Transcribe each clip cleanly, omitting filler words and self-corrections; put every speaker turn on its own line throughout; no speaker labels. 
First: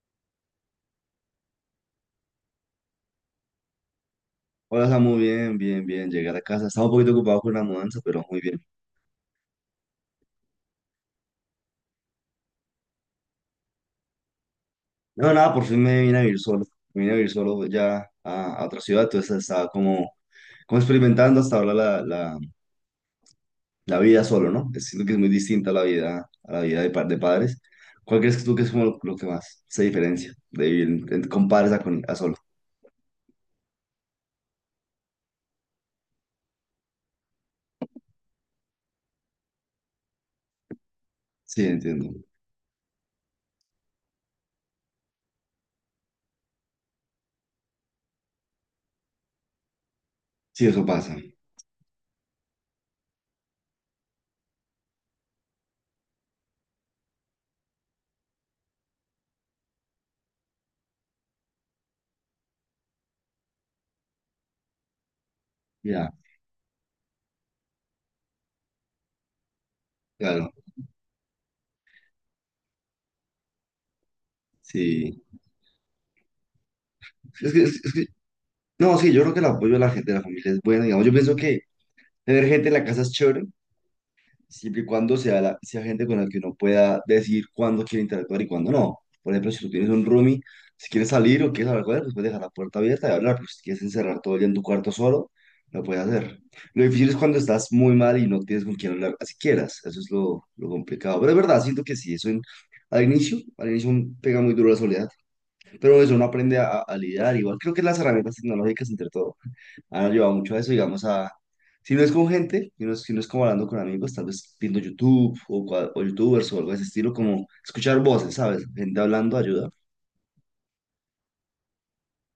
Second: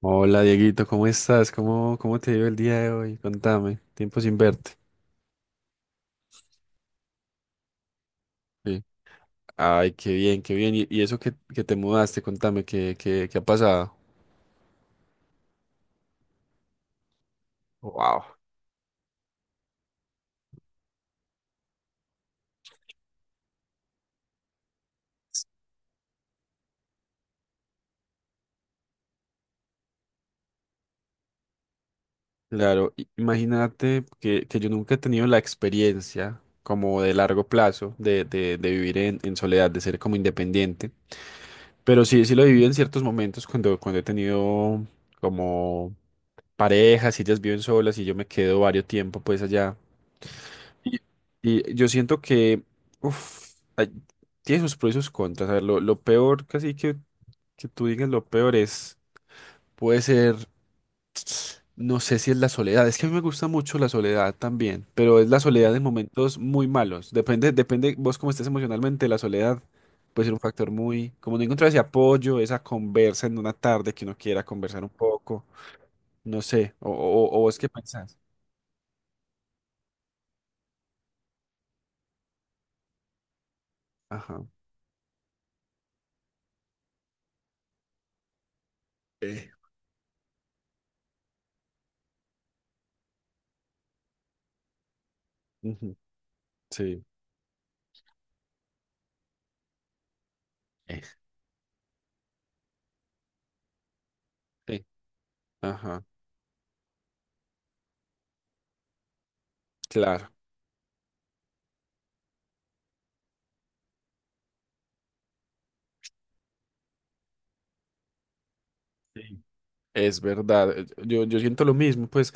Hola Dieguito, ¿cómo estás? ¿¿Cómo te dio el día de hoy? Contame, tiempo sin verte.
Hola, Samu, bien, bien, bien. Llegué a casa. Estaba un poquito ocupado con la mudanza, pero muy bien.
Sí. Ay, qué bien, qué bien. Y eso que te mudaste, contame, ¿qué ha pasado?
No, nada, por fin me vine a vivir solo. Me vine a vivir solo ya
Wow.
a otra ciudad. Entonces estaba como, como experimentando hasta ahora la vida solo, ¿no? Siento que es muy distinta a la vida de, de padres. ¿Cuál crees que tú que es como lo que más se diferencia de vivir con padres a, con, a solo?
Claro, imagínate que yo nunca he tenido la experiencia como de largo plazo de vivir en soledad, de ser como independiente.
Sí,
Pero
entiendo.
sí, sí lo he vivido en ciertos momentos cuando he tenido como parejas, y ellas viven solas y yo me quedo varios tiempo pues allá.
Sí, eso
Y,
pasa.
y yo siento que uf, tiene sus pros y sus contras. A ver, lo peor, casi que tú digas lo peor es, puede ser, no sé si es la soledad. Es que a mí me gusta mucho la soledad también, pero es la soledad en
Ya,
momentos muy malos. Depende, depende vos cómo estés emocionalmente, la soledad puede ser un
claro.
factor muy, como no encontrar ese apoyo, esa conversa en una tarde que uno quiera conversar un
Sí.
poco, no sé, o vos qué
Es que,
pensás.
no, sí, yo creo que el apoyo de la gente, de la familia es bueno. Digamos, yo pienso que tener gente en la casa es chévere
Ajá.
siempre y cuando sea, la, sea gente con la que uno pueda decir cuándo quiere interactuar y cuándo no. Por
Eh,
ejemplo, si tú tienes un roomie, si quieres salir o quieres hablar con él, pues puedes dejar la puerta abierta y hablar, pero si quieres encerrar todo el día en tu cuarto solo, lo
ujú,
puedes hacer. Lo
sí.
difícil es cuando estás muy mal y no tienes con quién hablar, así quieras, eso es lo
Eh.
complicado. Pero es verdad, siento que sí, al inicio pega muy duro la
Sí.
soledad,
Ajá.
pero eso uno aprende a lidiar, igual creo que las herramientas tecnológicas entre todo han
Claro.
llevado mucho a eso, digamos, a... Si no es con gente, si no es, si no es como hablando con amigos, tal vez viendo YouTube o, o YouTubers o algo de ese estilo, como escuchar voces, ¿sabes? Gente
Sí.
hablando ayuda.
Es verdad, yo, yo siento lo mismo, pues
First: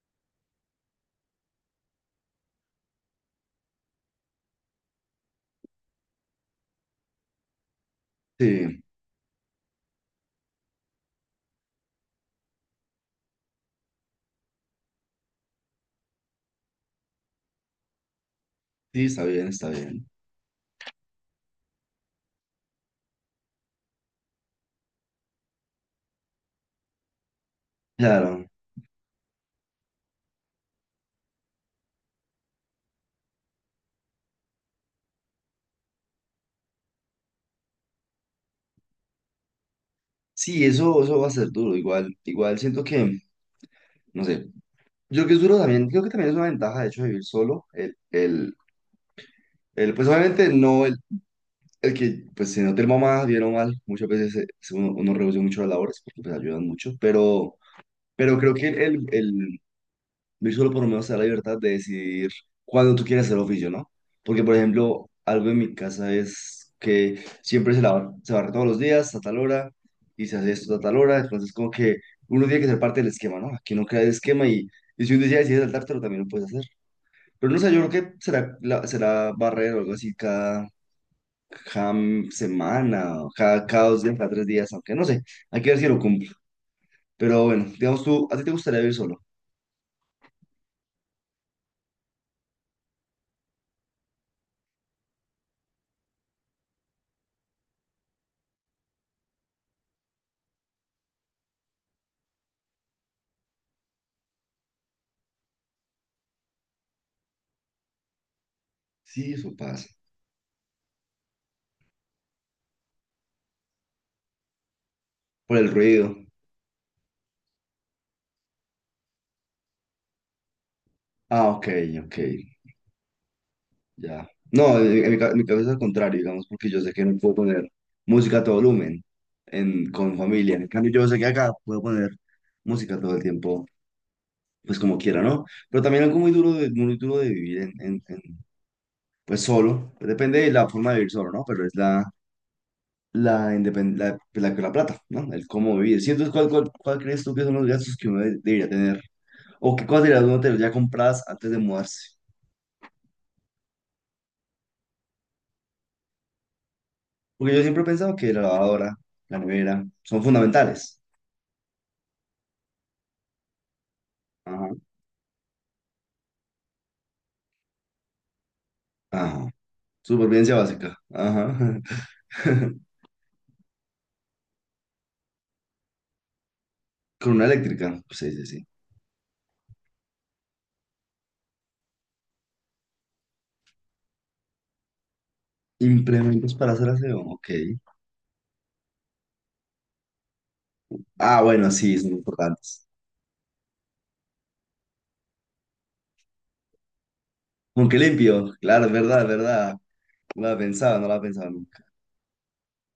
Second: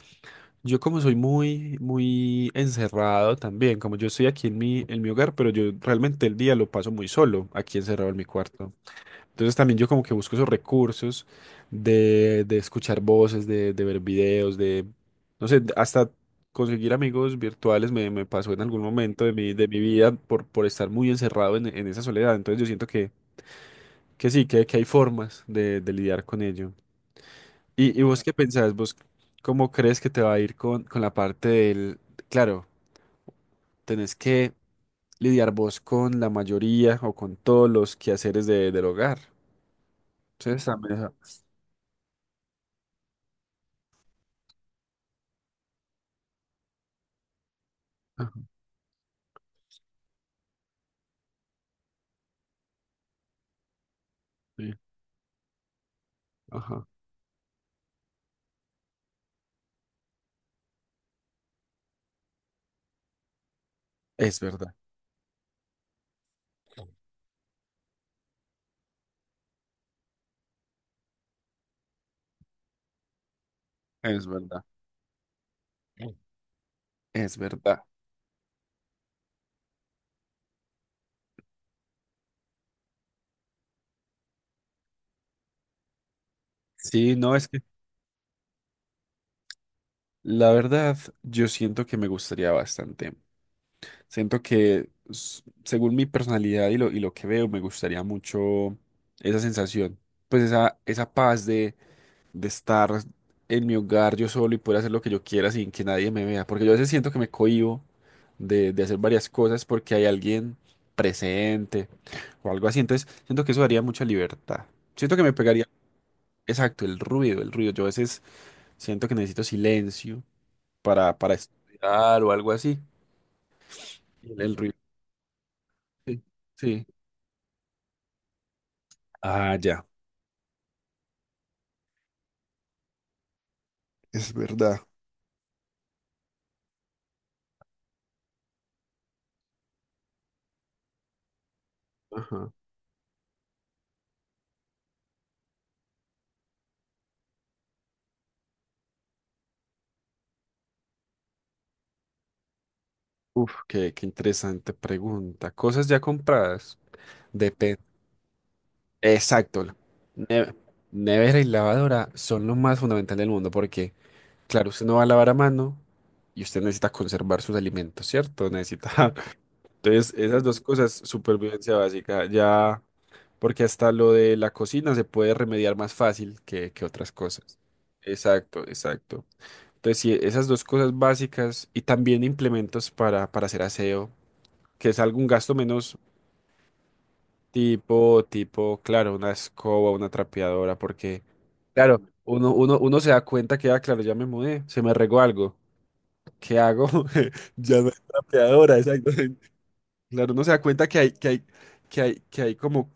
yo como soy muy, muy encerrado también, como yo estoy aquí en mi hogar, pero yo realmente el día lo paso muy solo, aquí encerrado en mi cuarto.
Sí,
Entonces también yo como que busco esos recursos de escuchar voces, de ver videos, de, no sé, hasta conseguir amigos virtuales me, me pasó en algún
sí,
momento
está bien,
de
está
mi
bien.
vida por estar muy encerrado en esa soledad. Entonces yo siento que sí, que hay formas de lidiar con ello. Y vos qué
Claro.
pensás? ¿Vos cómo crees que te va a ir con la parte del... Claro, tenés que lidiar vos con la mayoría o con todos los quehaceres de, del hogar. Entonces
Sí,
también...
eso va a ser duro. Igual, igual siento que, no sé, yo creo que es duro también, creo que también es una ventaja, de hecho, de vivir solo.
Ajá,
Pues obviamente no el, el que, pues si no te mamá, bien o mal, muchas veces
sí,
uno, uno reduce mucho las labores porque pues ayudan
ajá.
mucho, pero... Pero creo que Luis solo por lo menos te da la libertad de decidir cuándo tú quieres hacer oficio, ¿no?
Es
Porque, por
verdad,
ejemplo, algo en mi casa es que siempre se lava, se barre todos los días a tal hora y se hace esto a tal hora, entonces como que uno tiene que ser parte del esquema, ¿no? Aquí no queda el
es
esquema
verdad,
y si un día decides saltártelo también lo puedes hacer.
es
Pero no sé,
verdad.
yo creo que será, será barrer o algo así cada, cada semana, o cada, cada 2 días, cada 3 días, aunque no sé, hay que ver si lo cumplo.
Sí, no,
Pero
es que
bueno, digamos tú, ¿a ti te gustaría vivir solo?
la verdad yo siento que me gustaría bastante. Siento que según mi personalidad y lo que veo, me gustaría mucho esa sensación, pues esa paz de estar en mi hogar yo solo y poder hacer lo que yo quiera sin que nadie me vea. Porque yo a veces siento que me cohíbo de hacer varias
Sí, eso
cosas
pasa.
porque hay alguien presente o algo así. Entonces siento que eso daría mucha libertad. Siento que me
Por
pegaría,
el ruido.
exacto, el ruido, el ruido. Yo a veces siento que necesito silencio para
Ah, ok, ok,
estudiar o algo así.
ya.
El ruido.
No, en mi, en mi cabeza es al contrario,
Sí.
digamos, porque yo
Sí.
sé que no puedo poner música a todo volumen
Ah, ya.
en, con familia. En cambio, yo sé que acá puedo poner música todo el tiempo,
Es
pues
verdad.
como quiera, ¿no? Pero también algo muy duro de vivir en, en, pues solo. Pues, depende de la forma de vivir solo, ¿no? Pero es la,
Ajá.
la, la plata, ¿no? El cómo vivir. Sí, entonces, ¿cuál, cuál, cuál crees tú que son los gastos que uno debería tener? ¿O qué cosas debería uno tener ya compradas antes de mudarse?
Uf, qué interesante pregunta. Cosas ya compradas.
Porque yo
Depende.
siempre he pensado que la lavadora, la
Exacto.
nevera, son
Ne-
fundamentales.
Nevera y lavadora son lo más fundamental del mundo porque,
Ajá.
claro, usted no va a lavar a mano y usted necesita conservar sus alimentos, ¿cierto? Necesita.
Ajá.
Entonces, esas
Supervivencia
dos cosas,
básica.
supervivencia
Ajá.
básica, ya, porque hasta lo de la cocina se puede remediar más fácil que otras
Con una
cosas.
eléctrica. Sí, sí,
Exacto,
sí.
exacto. Entonces, sí, esas dos cosas básicas y también implementos para hacer aseo, que es algún gasto menos.
Implementos para hacer aseo. Ok.
Tipo, tipo, claro, una escoba, una trapeadora, porque,
Ah, bueno, sí,
claro,
son
uno, uno,
importantes.
uno se da cuenta que, ah, claro, ya me mudé, se me regó algo. ¿Qué hago? Ya no hay
Aunque limpio.
trapeadora,
Claro, es verdad, es
exactamente.
verdad.
Claro, uno
No
se
la
da cuenta que
pensaba, no
hay,
la
que hay,
pensaba nunca.
que hay, que hay como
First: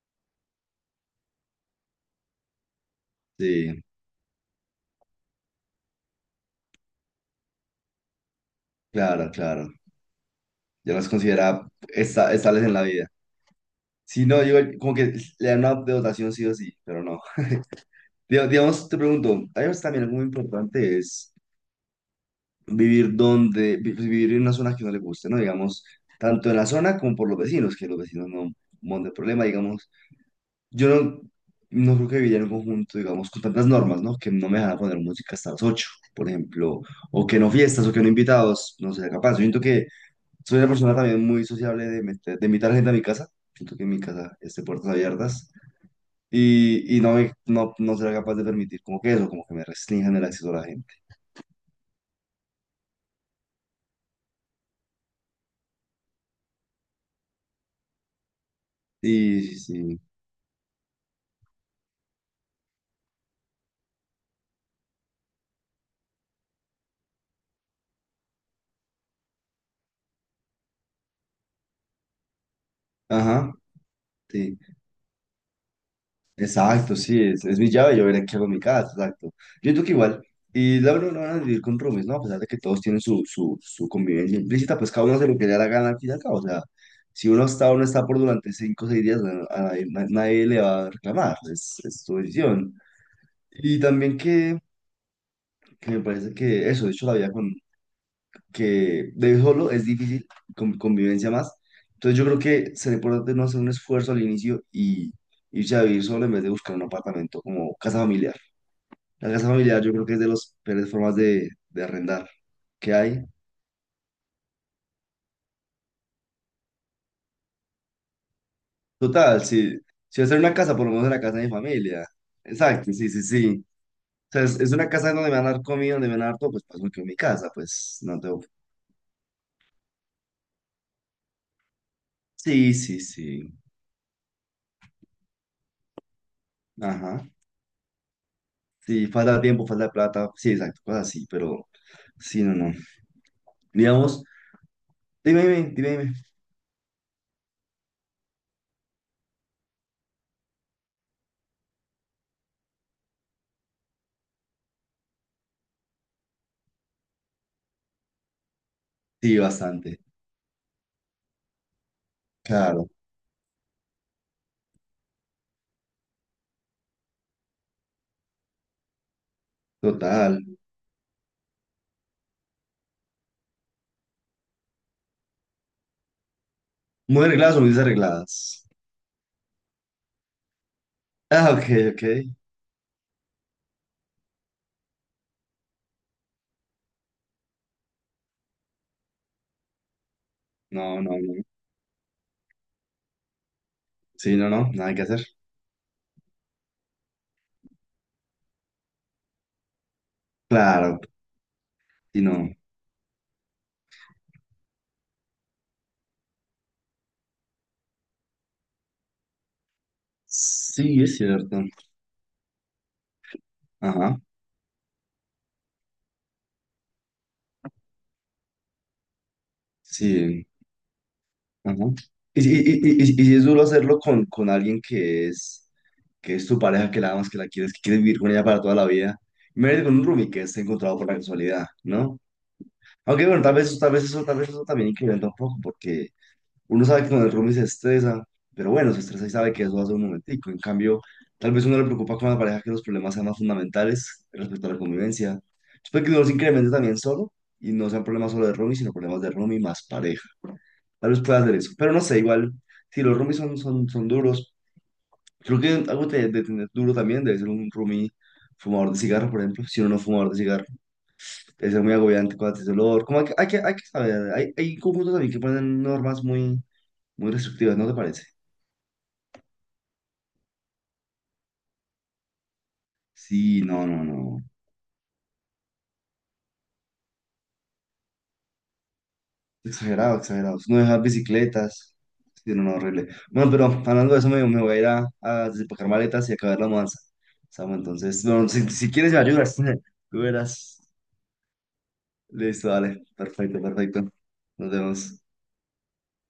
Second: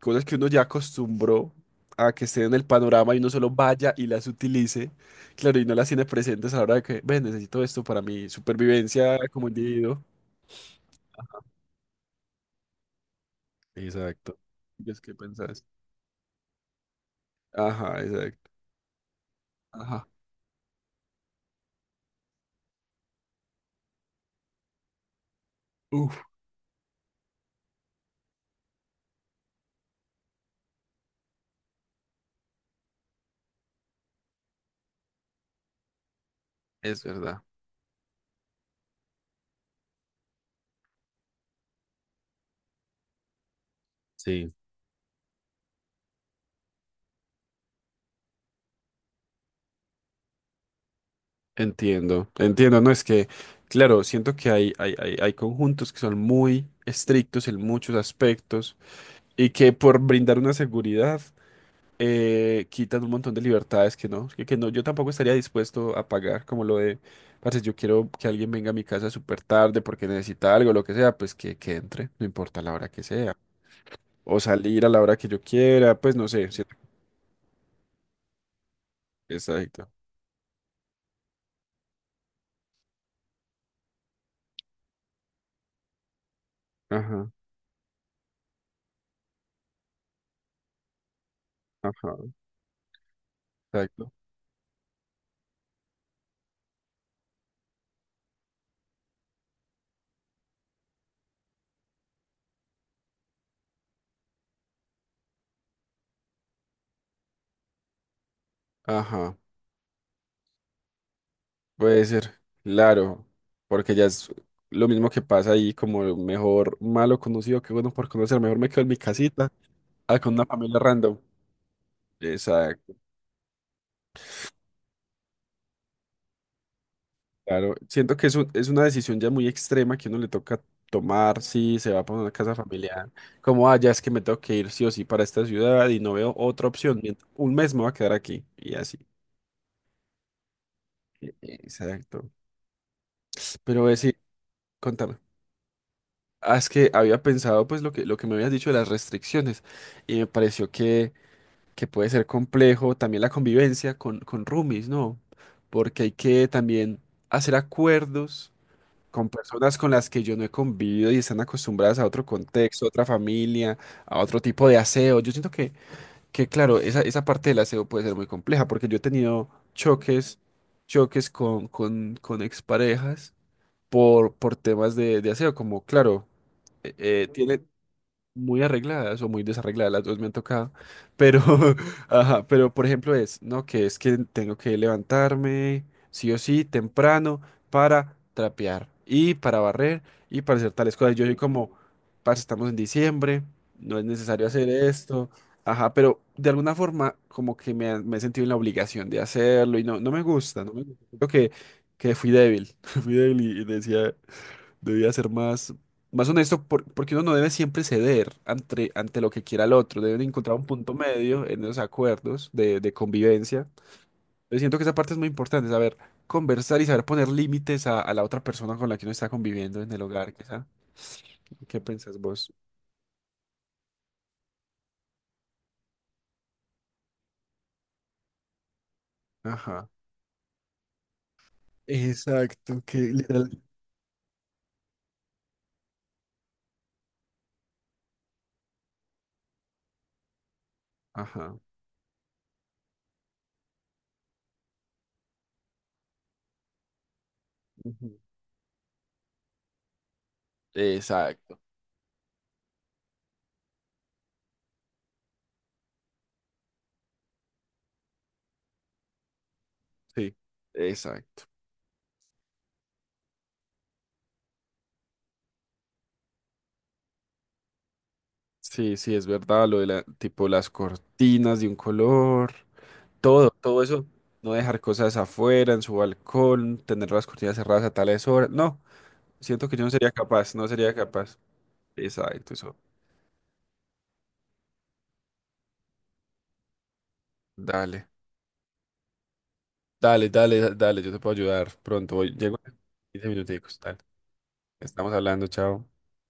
cosas que uno ya acostumbró a que estén en el panorama y uno solo
Sí,
vaya y las utilice. Claro, y no las tiene presentes a la hora de que, ven, necesito esto para mi supervivencia
claro,
como
claro.
individuo.
Ya las considera estables en la vida. Si
Exacto.
no, yo
¿Y
como
es que
que le dan
pensás?
una dotación sí o sí, pero no.
Ajá, exacto.
Digamos, te pregunto, algo
Ajá.
también muy importante es vivir donde, pues, vivir en una zona que no le guste, ¿no? Digamos,
Uf.
tanto en la zona como por los vecinos, que los vecinos no monten problema, digamos. Yo no, no creo que viviría en un conjunto, digamos, con tantas normas, ¿no? Que no me dejan poner música hasta las 8 por ejemplo,
Es
o que
verdad.
no fiestas, o que no invitados, no sería capaz. Yo siento que soy una persona también muy sociable de, de invitar gente a mi casa. Siento que en mi casa
Sí,
esté puertas abiertas y no, me, no, no será capaz de permitir como que eso, como que me restrinjan el acceso a la gente.
entiendo, entiendo, no es que, claro, siento que hay, hay conjuntos que son muy estrictos en muchos aspectos
Y
y que por
sí,
brindar una seguridad quitan un montón de libertades que no, yo tampoco estaría dispuesto a pagar como lo de, parce, yo quiero que alguien venga a mi casa súper tarde porque necesita algo, lo que sea, pues que entre, no importa la hora que sea,
ajá,
o
sí. Ajá, sí.
salir a la hora que yo quiera, pues no sé,
Exacto, sí, es mi llave, yo veré qué hago en mi casa, exacto. Yo creo
exacto,
que igual, y la verdad no van a vivir con roomies, ¿no? A pesar de que todos tienen su convivencia implícita, pues cada uno hace lo que le da la gana al fin y al cabo. O sea, si
ajá,
uno está o no está por durante 5 o 6 días, bueno, a nadie, nadie le va a reclamar, es su
ajá,
decisión. Y
exacto,
también que me parece que eso, de hecho, la vida con, que de solo es difícil, con convivencia más. Entonces yo creo que sería importante no hacer un esfuerzo al inicio y irse a vivir solo en vez de buscar un apartamento como casa familiar. La
ajá.
casa familiar yo creo que es de las peores formas de
Puede
arrendar
ser,
que hay.
claro, porque ya es lo mismo que pasa ahí, como mejor malo conocido que bueno por conocer, mejor me quedo en mi
Total,
casita,
si,
ah,
si voy a
con
hacer
una
una casa,
familia
por lo menos en
random.
la casa de mi familia. Exacto,
Exacto,
sí, sí, sí. O sea, es una casa donde me van a dar comida, donde me van a dar todo, pues paso que en mi casa,
claro.
pues
Siento
no
que es,
tengo...
es una decisión ya muy extrema que uno le toca tomar si se va para una casa
Sí, sí,
familiar,
sí.
como, ah, ya es que me tengo que ir sí o sí para esta ciudad y no veo otra opción,
Ajá.
un mes me voy a quedar aquí y así.
Sí, falta de tiempo, falta de plata. Sí, exacto, cosas así, pero
Exacto.
sí, no, no.
Pero sí,
Digamos,
contame.
dime, dime, dime, dime.
Ah, es que había pensado pues lo que me habías dicho de las restricciones y me pareció que puede ser complejo también la convivencia con roomies, ¿no? Porque hay que también hacer acuerdos con
Sí,
personas con
bastante.
las que yo no he convivido y están acostumbradas a otro contexto, a
Claro,
otra familia, a otro tipo de aseo. Yo siento que claro, esa parte del aseo puede ser muy compleja porque yo he tenido choques,
total.
choques con exparejas por temas de aseo, como claro, eh,
Muy
eh,
arregladas o
tiene-
muy
muy
desarregladas.
arregladas o muy desarregladas, las dos me han tocado, pero,
Ah, ok, ok.
ajá, pero por ejemplo es, ¿no? Que es que tengo que levantarme sí o sí temprano para trapear y para barrer y para hacer tales
No, no,
cosas. Yo
no.
soy como, parce, estamos en diciembre, no es
Sí,
necesario
no,
hacer
no, nada que hacer.
esto, ajá, pero de alguna forma como que me, me he sentido en la obligación de hacerlo y no, no me gusta, no me
Claro,
gusta. Creo que
y
fui
no.
débil, fui débil y decía... Debía ser más, más honesto porque uno no debe siempre ceder ante, ante lo que quiera el otro. Deben encontrar un punto
Sí, es
medio
cierto.
en esos acuerdos de convivencia.
Ajá,
Yo siento que esa parte es muy importante, saber conversar y saber poner límites a la otra persona con la que uno está conviviendo en el hogar,
sí,
quizá.
ajá.
¿Qué pensás
Y,
vos?
y, y si es duro hacerlo con alguien que es tu pareja, que la amas, que la quieres, que quieres vivir con ella para toda la vida. Imagínate
Ajá,
con un roomie que esté encontrado por la casualidad, ¿no?
exacto, que
Aunque bueno,
literal.
tal vez eso también incrementa un poco, porque uno sabe que cuando el roomie se estresa, pero bueno, se estresa y sabe que eso hace un momentico. En cambio, tal
Ajá.
vez uno le preocupa con la pareja que los problemas sean más fundamentales respecto a la convivencia. Después que uno los incremente también solo y no sean
Ujú.
problemas solo de roomie, sino problemas de roomie más pareja. Tal vez pueda hacer
Exacto,
eso, pero no sé, igual, si los roomies son duros, creo que algo de tener duro también debe ser un roomie fumador de cigarro, por ejemplo. Si uno no es fumador
sí,
de cigarro,
exacto.
debe ser muy agobiante con ese olor. Como hay que, hay que, hay que saber, hay conjuntos también que ponen normas muy, muy restrictivas, ¿no te parece?
Sí, sí, es verdad, lo de la, tipo las cortinas de un color. Todo,
Sí,
todo
no, no,
eso,
no.
no dejar cosas afuera, en su balcón, tener las cortinas cerradas a tales horas. No, siento que yo no sería
Exagerado,
capaz,
exagerado.
no
No
sería
dejar
capaz.
bicicletas. Sí,
Exacto,
no, no,
eso.
horrible. Bueno, pero hablando de eso, me voy a ir a desempacar maletas y acabar la mudanza. Samu,
Dale,
entonces, no, si, si quieres me ayudas, tú
dale, dale,
verás.
dale, yo te puedo ayudar pronto. Voy, llego
Listo,
en
dale.
15
Perfecto,
minuticos, dale.
perfecto. Nos
Estamos
vemos.
hablando, chao.